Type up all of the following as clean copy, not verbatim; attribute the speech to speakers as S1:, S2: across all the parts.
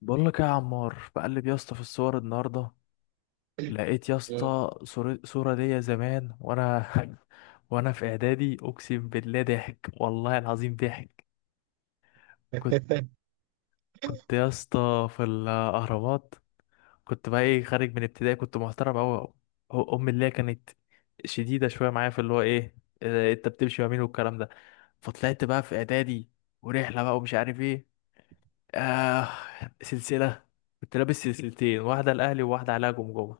S1: بقول لك إيه يا عمار، بقلب يا اسطى في الصور النهارده. لقيت يا
S2: مم.
S1: اسطى صورة ليا زمان وانا. وانا في اعدادي، اقسم بالله ضحك، والله العظيم ضحك. كنت كنت يا اسطى في الاهرامات. كنت بقى ايه، خارج من ابتدائي، كنت محترم قوي. امي اللي هي كانت شديدة شوية معايا في اللي هو ايه، انت بتمشي يمين والكلام ده. فطلعت بقى في اعدادي، ورحلة بقى ومش عارف ايه، آه سلسلة. كنت لابس سلسلتين، واحدة الاهلي وواحدة عليها جمجمة.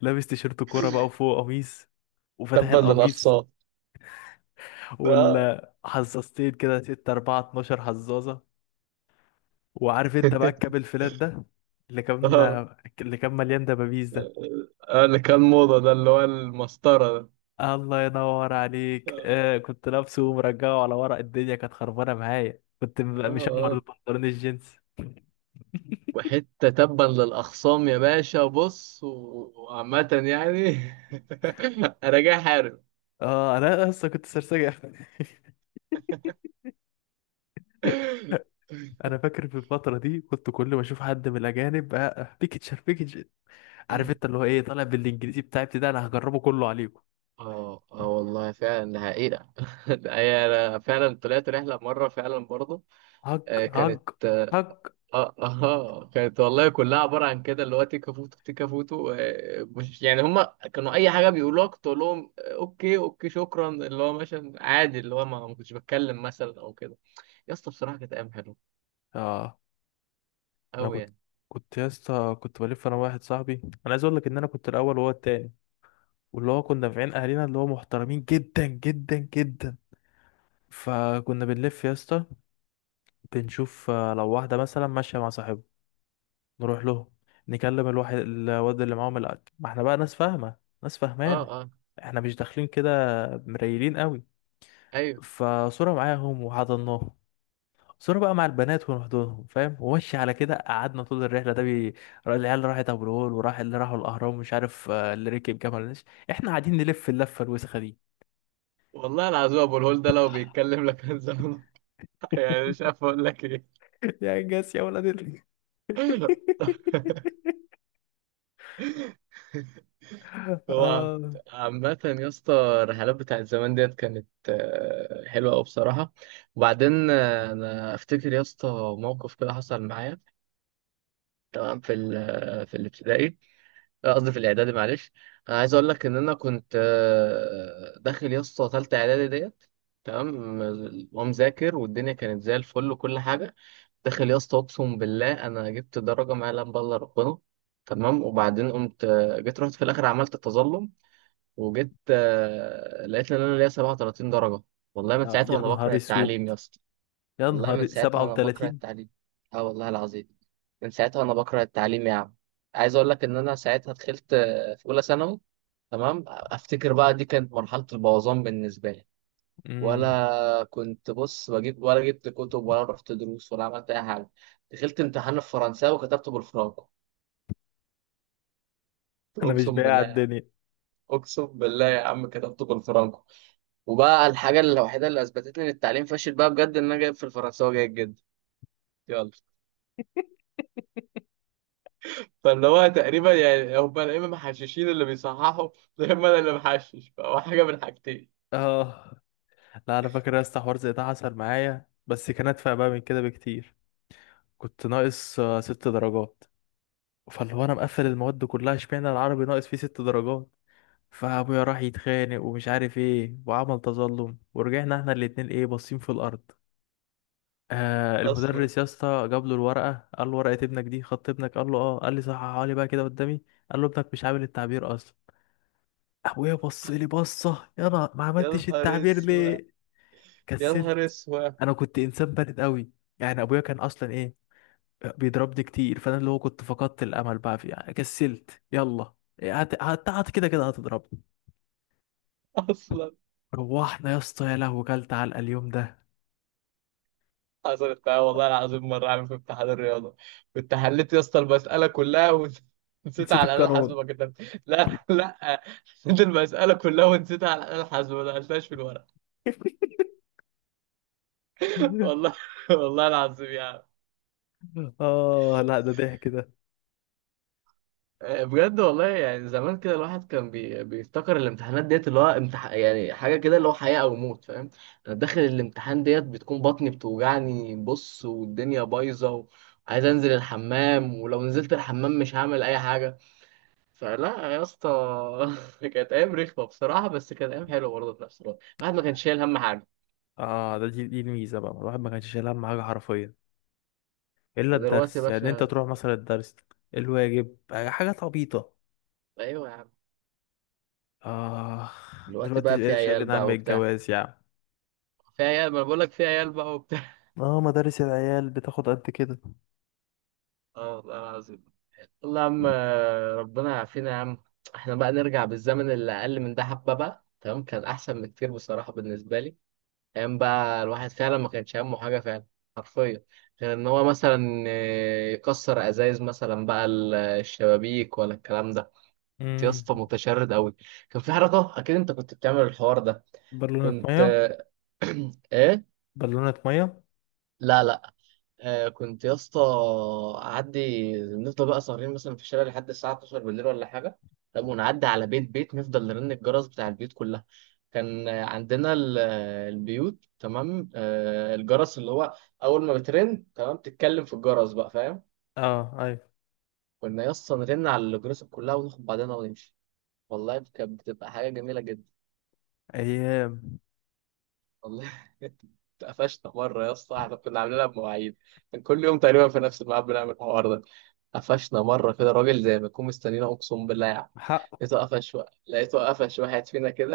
S1: لابس تيشيرت كورة بقى وفوق قميص، وفاتح
S2: تبا
S1: القميص،
S2: للأقصى. آه.
S1: ولا حزازتين كده، 6 4 12 حزازة. وعارف انت بقى الكاب الفلات ده، اللي كان
S2: آه.
S1: اللي كان مليان دبابيس ده.
S2: آه، اللي كان موضة ده اللي هو المسطرة ده.
S1: الله ينور عليك.
S2: آه.
S1: كنت لابسه ومرجعه على ورق، الدنيا كانت خربانة معايا. كنت مشمر
S2: آه.
S1: البنطلون الجينز.
S2: وحتة تبا للأخصام يا باشا، بص وعامة يعني، أنا جاي حارب.
S1: اه انا اصلا كنت سرسجة. انا فاكر في الفترة دي، كنت كل ما اشوف حد من الاجانب، بيكتشر بيكتشر. عارف انت اللي هو ايه، طالع بالانجليزي بتاعي ابتدائي، انا هجربه كله عليكم.
S2: اه والله فعلا ده حقيقة. ده هي انا فعلا طلعت رحلة مرة فعلا برضه.
S1: هج
S2: آه،
S1: هج
S2: كانت،
S1: هج.
S2: اه كانت والله كلها عباره عن كده اللي هو تيكا فوتو تيكا فوتو. آه، مش يعني هم كانوا اي حاجه بيقولوها كنت اقول لهم آه، اوكي اوكي شكرا، اللي هو مثلا عادي اللي هو ما كنتش بتكلم مثلا او كده. يا اسطى بصراحه كانت ايام حلوه
S1: اه انا
S2: قوي يعني.
S1: كنت يا اسطى، كنت بلف انا واحد صاحبي. انا عايز اقول لك ان انا كنت الاول وهو التاني، واللي هو كنا في عين اهالينا اللي هو محترمين جدا جدا جدا. فكنا بنلف يا اسطى، بنشوف لو واحده مثلا ماشيه مع صاحبه، نروح له نكلم الواحد، الواد اللي معاهم الأكل، ما احنا بقى ناس فاهمه، ناس
S2: اه
S1: فاهمانه،
S2: اه
S1: احنا مش داخلين كده مريلين قوي.
S2: ايوه،
S1: فصوره معاهم وحضناهم، صورة بقى مع البنات ونحضنهم، فاهم؟ ومشي على كده. قعدنا طول الرحلة ده العيال راحت أبو الهول، وراح اللي راحوا الأهرام، مش عارف، اللي ركب جمل نسر، احنا قاعدين نلف اللفة الوسخة دي.
S2: والله العظيم ابو الهول ده لو بيتكلم لك كان زمان. يعني مش عارف اقول لك ايه.
S1: يا انجاز يا ولد
S2: هو
S1: آه.
S2: عامة يا اسطى الرحلات بتاعت زمان ديت كانت آه، حلوة أوي بصراحة. وبعدين آه، أنا أفتكر يا اسطى موقف كده حصل معايا، تمام؟ في ال آه، في الابتدائي، آه، قصدي في الإعدادي، معلش. أنا عايز أقول لك إن أنا كنت آه، داخل يا اسطى تالتة إعدادي ديت، تمام؟ ومذاكر والدنيا كانت زي الفل وكل حاجة. داخل يا اسطى أقسم بالله أنا جبت درجة ما يعلم بها إلا ربنا، تمام؟ وبعدين قمت آه، جيت رحت في الآخر عملت تظلم وجيت آه، لقيت ان انا ليا 37 درجه. والله من ساعتها
S1: يا
S2: وانا بكره
S1: نهار
S2: التعليم
S1: اسود،
S2: يا اسطى.
S1: يا
S2: والله من
S1: نهار
S2: ساعتها وانا بكره
S1: 37.
S2: التعليم. اه والله العظيم، من ساعتها وانا بكره التعليم يا عم. عايز اقول لك ان انا ساعتها دخلت آه، في اولى ثانوي، تمام؟ افتكر بقى دي كانت مرحله البوظان بالنسبه لي.
S1: امم
S2: ولا كنت بص بجيب ولا جبت كتب ولا رحت دروس ولا عملت اي حاجه. دخلت امتحان الفرنساوي وكتبته بالفرانكو.
S1: انا مش
S2: اقسم
S1: بايع
S2: بالله يا عم،
S1: الدنيا.
S2: اقسم بالله يا عم كتبته بالفرانكو. وبقى الحاجة الوحيدة اللي أثبتت لي إن التعليم فاشل بقى بجد، إن أنا جايب في الفرنساوي جيد جدا. يلا، فاللي هو تقريبا يعني هم يا إما محششين اللي بيصححوا، يا إما أنا اللي محشش. فهو حاجة من حاجتين.
S1: اه لا، انا فاكر يا اسطى حوار زي ده حصل معايا، بس كان ادفع بقى من كده بكتير. كنت ناقص 6 درجات. فاللي هو انا مقفل المواد كلها، اشمعنى العربي ناقص فيه 6 درجات. فابويا راح يتخانق ومش عارف ايه، وعمل تظلم، ورجعنا احنا الاتنين ايه، باصين في الارض.
S2: أصلا.
S1: المدرس يا اسطى جاب له الورقه، قال له ورقه ابنك دي، خط ابنك؟ قال له اه. قال لي صححها لي بقى كده قدامي. قال له ابنك مش عامل التعبير اصلا. ابويا بص لي بصه، يا انا ما
S2: يا
S1: عملتش
S2: نهار
S1: التعبير
S2: أسود،
S1: ليه؟
S2: يا
S1: كسلت.
S2: نهار أسود.
S1: انا كنت انسان بارد قوي. يعني ابويا كان اصلا ايه، بيضربني كتير، فانا اللي هو كنت فقدت الامل بقى في يعني، كسلت يلا، هت... هت... هت كده كده هتضربني.
S2: أصلا.
S1: روحنا يا اسطى، يا لهوي كلت علقه اليوم ده.
S2: حصلت معايا والله العظيم مرة، عامل في امتحان الرياضة، كنت حليت يا اسطى المسألة كلها ونسيت
S1: نسيت
S2: على الآلة الحاسبة
S1: القانون.
S2: ما كتبت، لا. حليت المسألة كلها ونسيت على الآلة الحاسبة ما دخلتهاش في الورق. والله، والله العظيم يعني.
S1: اه لا ده ضحك ده.
S2: آه، بجد والله، يعني زمان كده الواحد كان بيفتكر الامتحانات ديت اللي هو يعني حاجة كده اللي هو حياة أو موت، فاهم؟ أنا داخل الامتحان ديت بتكون بطني بتوجعني، بص والدنيا بايظة، وعايز أنزل الحمام، ولو نزلت الحمام مش هعمل أي حاجة. فلا يا اسطى، كانت أيام رخمة بصراحة، بس كانت أيام حلوة برضه في نفس الوقت. الواحد ما كانش شايل هم حاجة.
S1: اه، دي الميزه بقى، الواحد ما كانش شايل هم حاجه حرفيا، الا
S2: دلوقتي يا
S1: الدرس. يعني انت
S2: باشا.
S1: تروح مثلا الدرس، الواجب، حاجات عبيطه.
S2: أيوه يا عم.
S1: اه
S2: دلوقتي
S1: دلوقتي
S2: بقى في
S1: بقيت
S2: عيال
S1: شايلين هم
S2: بقى وبتاع.
S1: الجواز يعني.
S2: في عيال، ما أنا بقول لك في عيال بقى وبتاع.
S1: اه مدارس العيال بتاخد قد كده.
S2: اه والله العظيم. والله يا عم آه، ربنا يعافينا يا عم. احنا بقى نرجع بالزمن اللي اقل من ده حبه بقى، تمام؟ كان احسن بكتير بصراحه بالنسبه لي. ايام بقى الواحد فعلا ما كانش همه حاجه فعلا، حرفيا. غير ان هو مثلا آه، يكسر ازايز مثلا بقى الشبابيك ولا الكلام ده. كنت يا
S1: امم
S2: اسطى متشرد قوي. كان في حركه اكيد انت كنت بتعمل الحوار ده.
S1: بالونة
S2: كنت
S1: ميه،
S2: آه، ايه،
S1: بالونة مية.
S2: لا، آه كنت يا اسطى اعدي، نفضل بقى سهرين مثلا في الشارع لحد الساعه 12 بالليل ولا حاجه. طب ونعدي على بيت بيت، نفضل نرن الجرس بتاع البيوت كلها. كان آه، عندنا آه، البيوت، تمام، آه الجرس اللي هو اول ما بترن تمام، تتكلم في الجرس بقى، فاهم؟
S1: اه ايوه.
S2: كنا يا اسطى نرن على الجرس كلها وناخد بعضنا ونمشي. والله كانت بتبقى حاجه جميله جدا.
S1: ايام.
S2: والله. اتقفشنا مرة يا اسطى، احنا كنا عاملينها بمواعيد، كان كل يوم تقريبا في نفس الميعاد بنعمل الحوار ده. قفشنا مرة كده راجل زي ما يكون مستنينا، أقسم بالله يعني.
S1: حق.
S2: لقيته قفش لقيته قفش واحد فينا كده.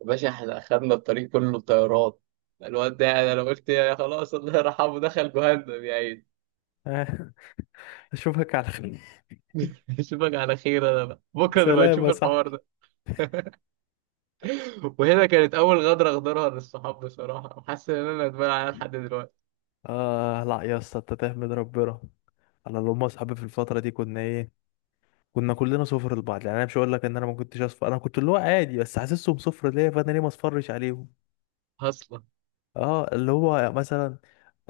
S2: يا باشا احنا أخدنا الطريق كله طيارات. الواد ده يعني أنا قلت يا خلاص الله يرحمه، دخل جهنم يا عيني.
S1: آه. اشوفك على خير.
S2: أشوفك على خير، أنا بقى بكرة نبقى
S1: سلام
S2: نشوف
S1: يا
S2: الحوار
S1: صاحبي.
S2: ده. وهنا كانت أول غدرة أغدرها للصحاب بصراحة، وحاسس إن أنا ندمان عليها لحد دلوقتي.
S1: اه لا يا اسطى، انت تحمد ربنا. انا اللي هم اصحابي في الفتره دي كنا ايه، كنا كلنا صفر لبعض. يعني انا مش هقول لك ان انا ما كنتش اصفر، انا كنت اللي هو عادي، بس حاسسهم صفر ليا، فانا ليه ما اصفرش عليهم؟
S2: أصلا.
S1: اه اللي هو مثلا،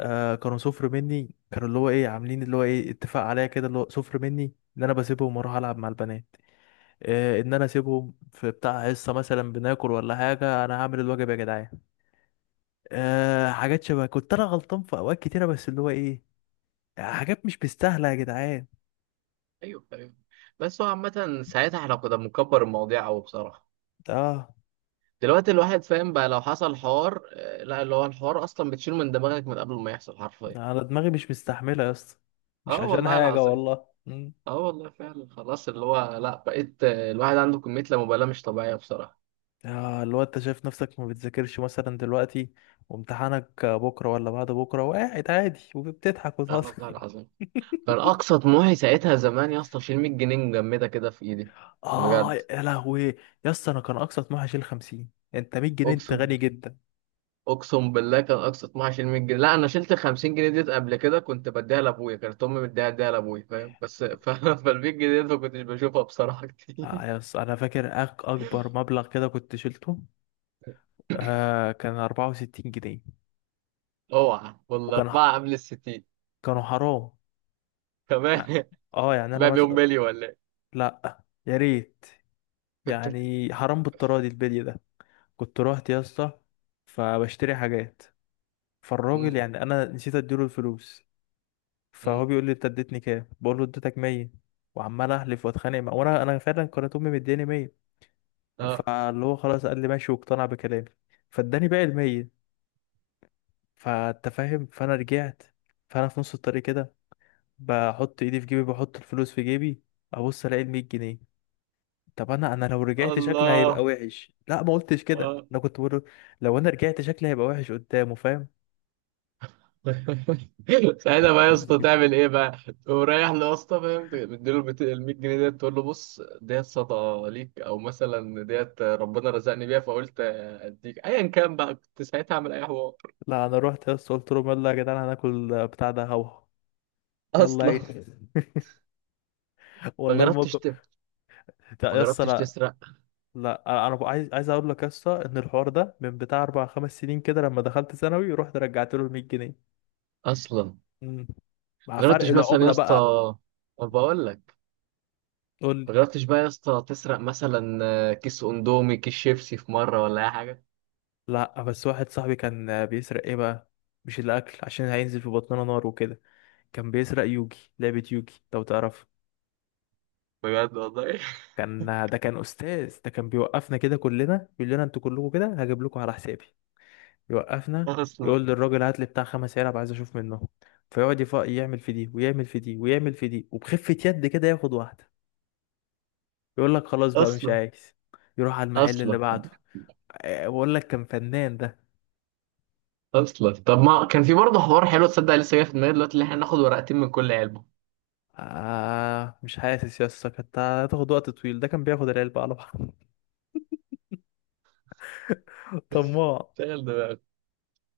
S1: كانوا صفر مني، كانوا اللي هو ايه، عاملين اللي هو ايه اتفاق عليا كده، اللي هو صفر مني، ان انا بسيبهم واروح العب مع البنات، ان انا اسيبهم في بتاع حصه مثلا، بناكل ولا حاجه، انا هعمل الواجب يا جدعان. حاجات شبه، كنت انا غلطان في اوقات كتيره، بس اللي هو ايه، حاجات مش مستاهله يا جدعان.
S2: ايوه ايوه. بس هو عامة ساعتها احنا كنا بنكبر المواضيع قوي بصراحة.
S1: اه
S2: دلوقتي الواحد فاهم بقى، لو حصل حوار آه، لا اللي هو الحوار اصلا بتشيله من دماغك من قبل ما يحصل، حرفيا.
S1: انا دماغي مش مستحمله يا اسطى، مش
S2: اه
S1: عشان
S2: والله
S1: حاجه
S2: العظيم.
S1: والله. مم.
S2: اه والله فعلا، خلاص اللي هو لا، بقيت آه، الواحد عنده كمية لا مبالاة مش طبيعية بصراحة.
S1: اه اللي هو انت شايف نفسك ما بتذاكرش مثلا دلوقتي، وامتحانك بكره ولا بعد بكره، وقاعد عادي وبتضحك
S2: اه والله
S1: وتهزر.
S2: العظيم. كان اقصى طموحي ساعتها زمان يا اسطى اشيل 100 جنيه مجمدة كده في ايدي.
S1: اه
S2: بجد.
S1: يا لهوي. يا اسطى انا كان اقصى طموحي اشيل 50. انت 100 جنيه، انت
S2: اقسم
S1: غني.
S2: بالله. اقسم بالله كان اقصى 12 100 جنيه. لا انا شلت 50 جنيه ديت قبل كده، كنت بديها لابويا، كانت امي مديها ديها لابويا، فاهم؟ بس فال 100 جنيه ديت ما كنتش بشوفها بصراحه كتير.
S1: يس انا فاكر اكبر مبلغ كده كنت شلته، كان 64 جنيه.
S2: اوعى
S1: وكان،
S2: والاربعه قبل ال 60
S1: كانوا حرام. يعني-
S2: كمان.
S1: اه يعني انا
S2: تبقى بيوم
S1: مثلا.
S2: مالي ولا ايه.
S1: لا يا ريت. يعني حرام بالتراضي البلي ده. كنت رحت يا اسطى فبشتري حاجات، فالراجل،
S2: مم.
S1: يعني انا نسيت اديله الفلوس،
S2: مم.
S1: فهو بيقول لي انت اديتني كام؟ بقول له اديتك 100. وعمال احلف واتخانق معاه، وانا فعلا كانت امي مدياني 100.
S2: اه.
S1: فاللي هو خلاص قال لي ماشي، واقتنع بكلامي فاداني باقي ال 100. فانت فاهم. فانا رجعت، فانا في نص الطريق كده بحط ايدي في جيبي، بحط الفلوس في جيبي، ابص الاقي ال 100 جنيه. طب انا لو رجعت شكلي
S2: الله.
S1: هيبقى وحش، لا ما قلتش كده،
S2: اه.
S1: انا كنت بقول له لو انا رجعت شكلي هيبقى وحش قدامه، فاهم؟
S2: ساعتها بقى يا اسطى تعمل ايه بقى؟ تقوم رايح له يا اسطى، فاهم؟ مديله ال 100 جنيه ديت، تقول له بص ديت صدقه ليك او مثلا ديت ربنا رزقني بيها فقلت اديك، ايا كان بقى كنت ساعتها اعمل اي حوار.
S1: لا انا رحت يا اسطى قلت لهم يلا يا جدعان هناكل بتاع ده، هوا يلا
S2: اصلا.
S1: ايه.
S2: ما
S1: والله
S2: جربتش
S1: الموقف. لا
S2: ما
S1: يا اسطى
S2: جربتش
S1: لا.
S2: تسرق.
S1: لا، انا بقى عايز اقول لك يا اسطى ان الحوار ده من بتاع 4 5 سنين كده، لما دخلت ثانوي، رحت رجعت له ال 100 جنيه.
S2: اصلا.
S1: مم. مع
S2: ما
S1: فرق
S2: جربتش مثلا يا
S1: العملة
S2: اسطى،
S1: بقى.
S2: ما بقول لك،
S1: قول.
S2: ما جربتش بقى يا اسطى تسرق مثلا آه، كيس اندومي كيس شيبسي في مره ولا اي حاجه.
S1: لا بس واحد صاحبي كان بيسرق ايه بقى، مش الاكل عشان هينزل في بطننا نار وكده، كان بيسرق يوجي، لعبة يوجي لو تعرف.
S2: بجد والله.
S1: كان، ده كان استاذ ده، كان بيوقفنا كده كلنا، يقول لنا انتوا كلكم كده هجيب لكم على حسابي، يوقفنا
S2: اصلا.
S1: يقول للراجل هات لي بتاع خمس علب عايز اشوف منه، فيقعد يعمل في دي ويعمل في دي ويعمل في دي، وبخفة يد كده ياخد واحدة، يقول لك خلاص بقى مش
S2: اصلا.
S1: عايز، يروح على المحل اللي
S2: اصلا.
S1: بعده. أه، بقول لك كان فنان ده.
S2: اصلا طب ما كان في برضه حوار حلو، تصدق لسه جاي في دماغي دلوقتي، اللي احنا ناخد ورقتين من كل علبه.
S1: مش حاسس يا اسطى، كانت هتاخد وقت طويل، ده كان بياخد العلبة على بعض. طماع.
S2: شغل دماغك.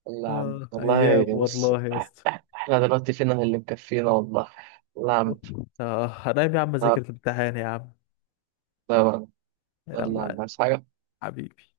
S2: والله يا عم،
S1: اه ايام
S2: والله بص
S1: والله يا اسطى.
S2: احنا دلوقتي فينا اللي مكفينا، والله. والله يا عم.
S1: اه هنام يا عم،
S2: لا،
S1: اذاكر الامتحان يا عم.
S2: لا، والله يا عم
S1: يلا.
S2: بس
S1: حبيبي.